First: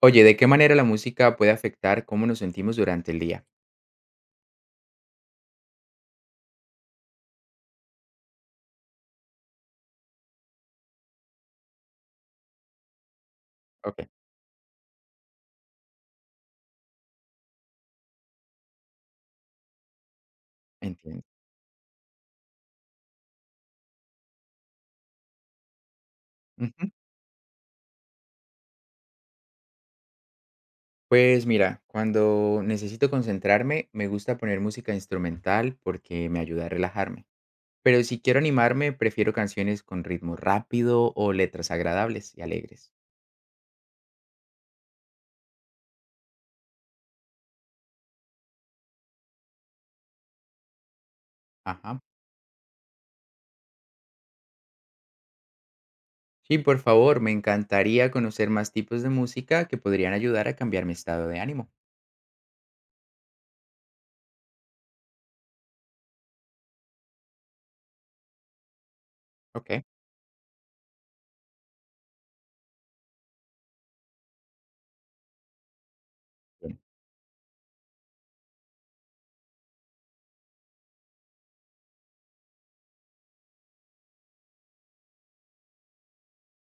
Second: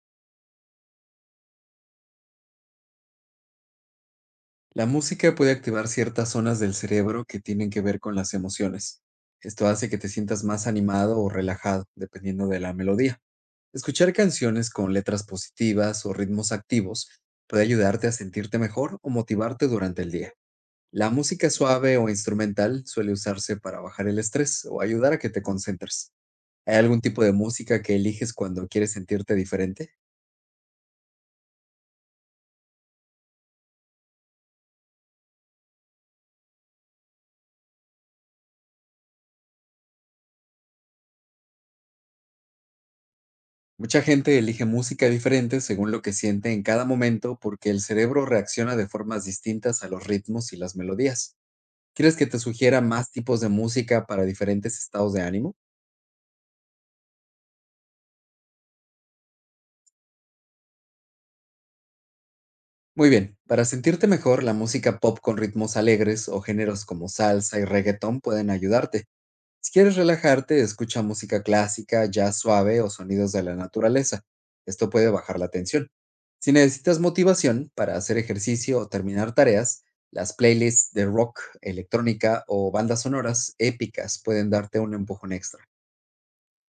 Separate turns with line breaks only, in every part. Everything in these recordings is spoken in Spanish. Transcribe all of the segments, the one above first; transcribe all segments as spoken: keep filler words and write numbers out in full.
Oye, ¿de qué manera la música puede afectar cómo nos sentimos durante el día?
La música puede activar ciertas zonas del cerebro que tienen que ver con las emociones. Esto hace que te sientas más animado o relajado, dependiendo de la melodía.
Ok,
Escuchar canciones con letras positivas o ritmos activos puede ayudarte a sentirte mejor o motivarte durante el día. La
entiendo.
música suave o instrumental suele usarse para bajar el estrés o ayudar a que te concentres. ¿Hay
Ujú.
algún tipo de música que eliges cuando quieres sentirte diferente?
Pues mira, cuando necesito concentrarme, me gusta poner música instrumental porque me ayuda a relajarme. Pero si quiero animarme, prefiero canciones con ritmo rápido o letras agradables y alegres.
Mucha gente elige música diferente según lo que siente en cada momento porque el cerebro reacciona de formas distintas a los ritmos y las melodías.
Ajá.
¿Quieres que te sugiera más tipos de música para diferentes estados de ánimo?
Sí, por favor, me encantaría conocer más tipos de música que podrían ayudar a cambiar mi estado de ánimo.
Muy bien, para sentirte mejor, la música pop con ritmos alegres o géneros como salsa y reggaetón pueden ayudarte. Si
Ok.
quieres relajarte, escucha música clásica, jazz suave o sonidos de la naturaleza. Esto puede bajar la tensión. Si
Bien.
necesitas motivación para hacer ejercicio o terminar tareas, las playlists de rock, electrónica o bandas sonoras épicas pueden darte un empujón extra.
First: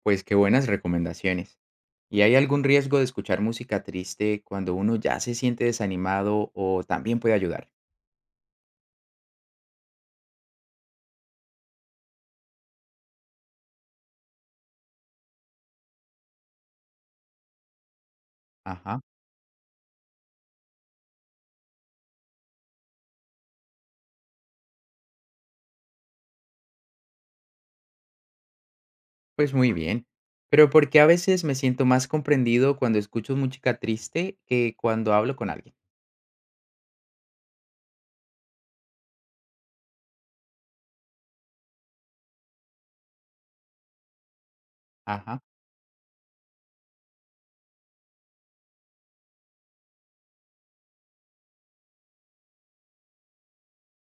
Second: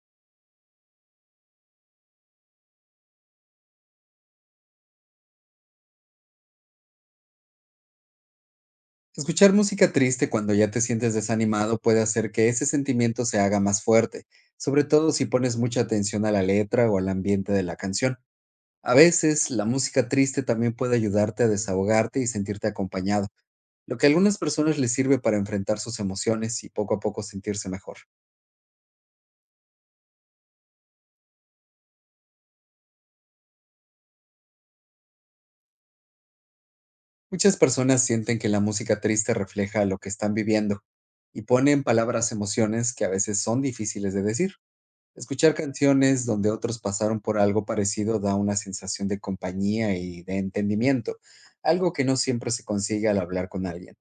Pues qué buenas recomendaciones. ¿Y hay algún riesgo de escuchar música triste cuando uno ya se siente desanimado o también puede ayudar?
Escuchar música triste cuando ya te sientes desanimado puede hacer que ese sentimiento se haga más fuerte, sobre todo si pones mucha atención a la letra o al ambiente de la canción. A
Ajá,
veces, la música triste también puede ayudarte a desahogarte y sentirte acompañado, lo que a algunas personas les sirve para enfrentar sus emociones y poco a poco sentirse mejor.
pues muy bien. Pero porque a veces me siento más comprendido cuando escucho música triste que cuando hablo con alguien.
Muchas personas sienten que la música triste refleja lo que están viviendo y pone en palabras emociones que a veces son difíciles de decir.
Ajá,
Escuchar canciones donde otros pasaron por algo parecido da una sensación de compañía y de entendimiento, algo que no siempre se consigue al hablar con alguien.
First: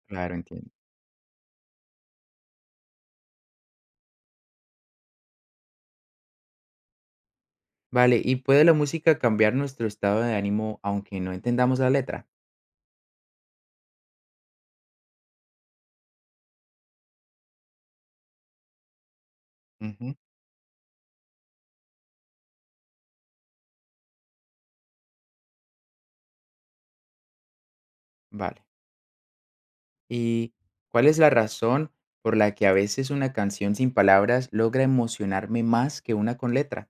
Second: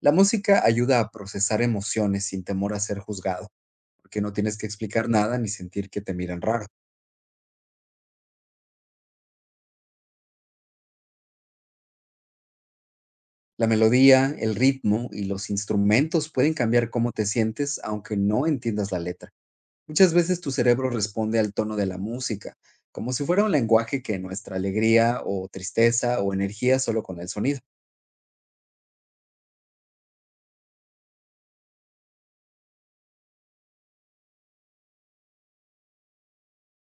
La
claro,
música
entiendo.
ayuda a procesar emociones sin temor a ser juzgado porque no tienes que explicar nada ni sentir que te miran raro.
Vale, ¿y puede la música cambiar nuestro estado de ánimo aunque no entendamos la letra?
La melodía, el ritmo y los instrumentos pueden cambiar cómo te sientes aunque no entiendas la letra. Muchas
Ujú,
veces tu cerebro responde al tono de la música, como si fuera un lenguaje que nuestra alegría o tristeza o energía solo con el sonido.
vale. ¿Y cuál es la razón por la que a veces una canción sin palabras logra emocionarme más que una con letra?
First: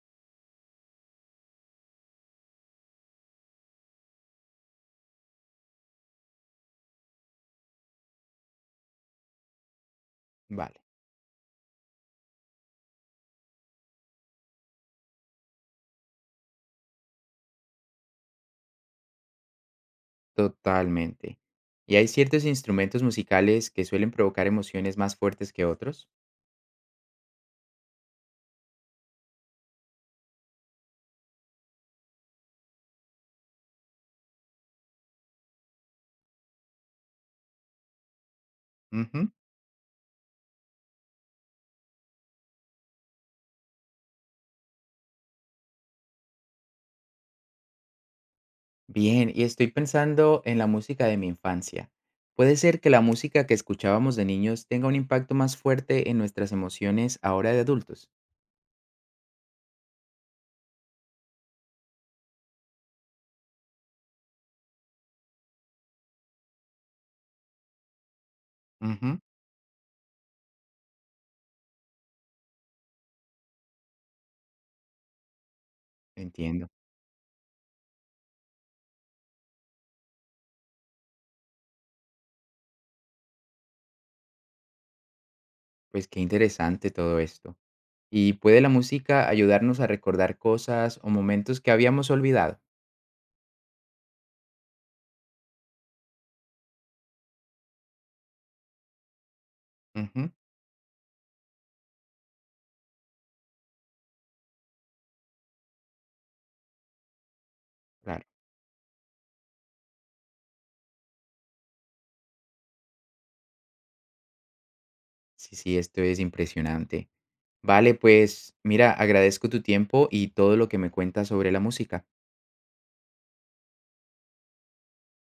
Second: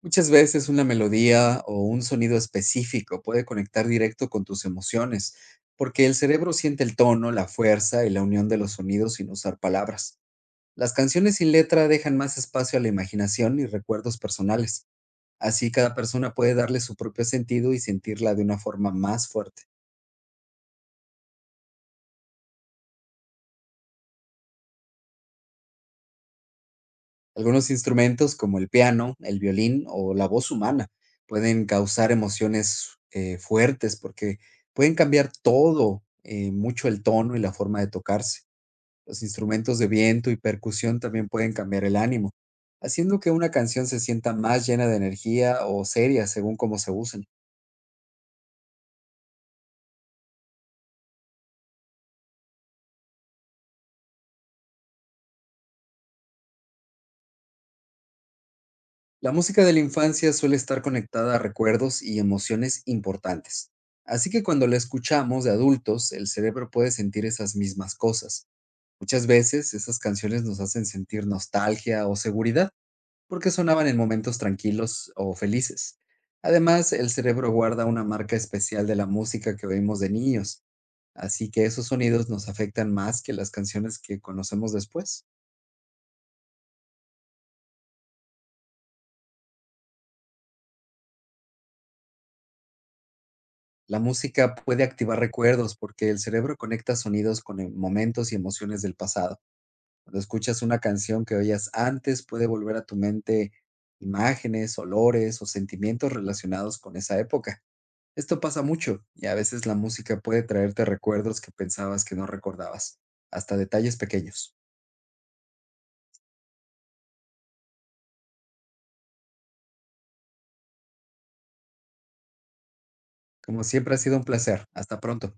Muchas veces una melodía o un sonido específico puede conectar directo con tus emociones, porque el cerebro siente el tono, la fuerza y la unión de los sonidos sin usar palabras.
Vale.
Las canciones sin letra dejan más espacio a la imaginación y recuerdos personales. Así cada persona puede darle su propio sentido y sentirla de una forma más fuerte.
Totalmente. ¿Y hay ciertos instrumentos musicales que suelen provocar emociones más fuertes que otros?
Algunos instrumentos como el piano, el violín o la voz humana pueden causar emociones eh, fuertes porque pueden cambiar todo, eh, mucho el tono y la forma de tocarse. Los
Ujú.
instrumentos de viento y percusión también pueden cambiar el ánimo, haciendo que una canción se sienta más llena de energía o seria según cómo se usen.
Bien, y estoy pensando en la música de mi infancia. ¿Puede ser que la música que escuchábamos de niños tenga un impacto más fuerte en nuestras emociones ahora de adultos?
La música de la infancia suele estar conectada a recuerdos y emociones importantes, así que cuando la escuchamos de adultos, el cerebro puede sentir esas mismas cosas.
Ujú.
Muchas veces esas canciones nos hacen sentir nostalgia o seguridad porque sonaban en momentos tranquilos o felices.
Entiendo.
Además, el cerebro guarda una marca especial de la música que oímos de niños, así que esos sonidos nos afectan más que las canciones que conocemos después.
Pues qué interesante todo esto. ¿Y puede la música ayudarnos a recordar cosas o momentos que habíamos olvidado?
La música puede activar recuerdos porque el cerebro conecta sonidos con em- momentos y emociones del pasado. Cuando
Ujú.
escuchas una canción que oías antes, puede volver a tu mente imágenes, olores o sentimientos relacionados con esa época.
Claro.
Esto pasa mucho y a veces la música puede traerte recuerdos que pensabas que no recordabas, hasta detalles pequeños.
Sí, sí, esto es impresionante. Vale, pues mira, agradezco tu tiempo y todo lo que me cuentas sobre la música.
Como siempre ha sido un placer. Hasta pronto.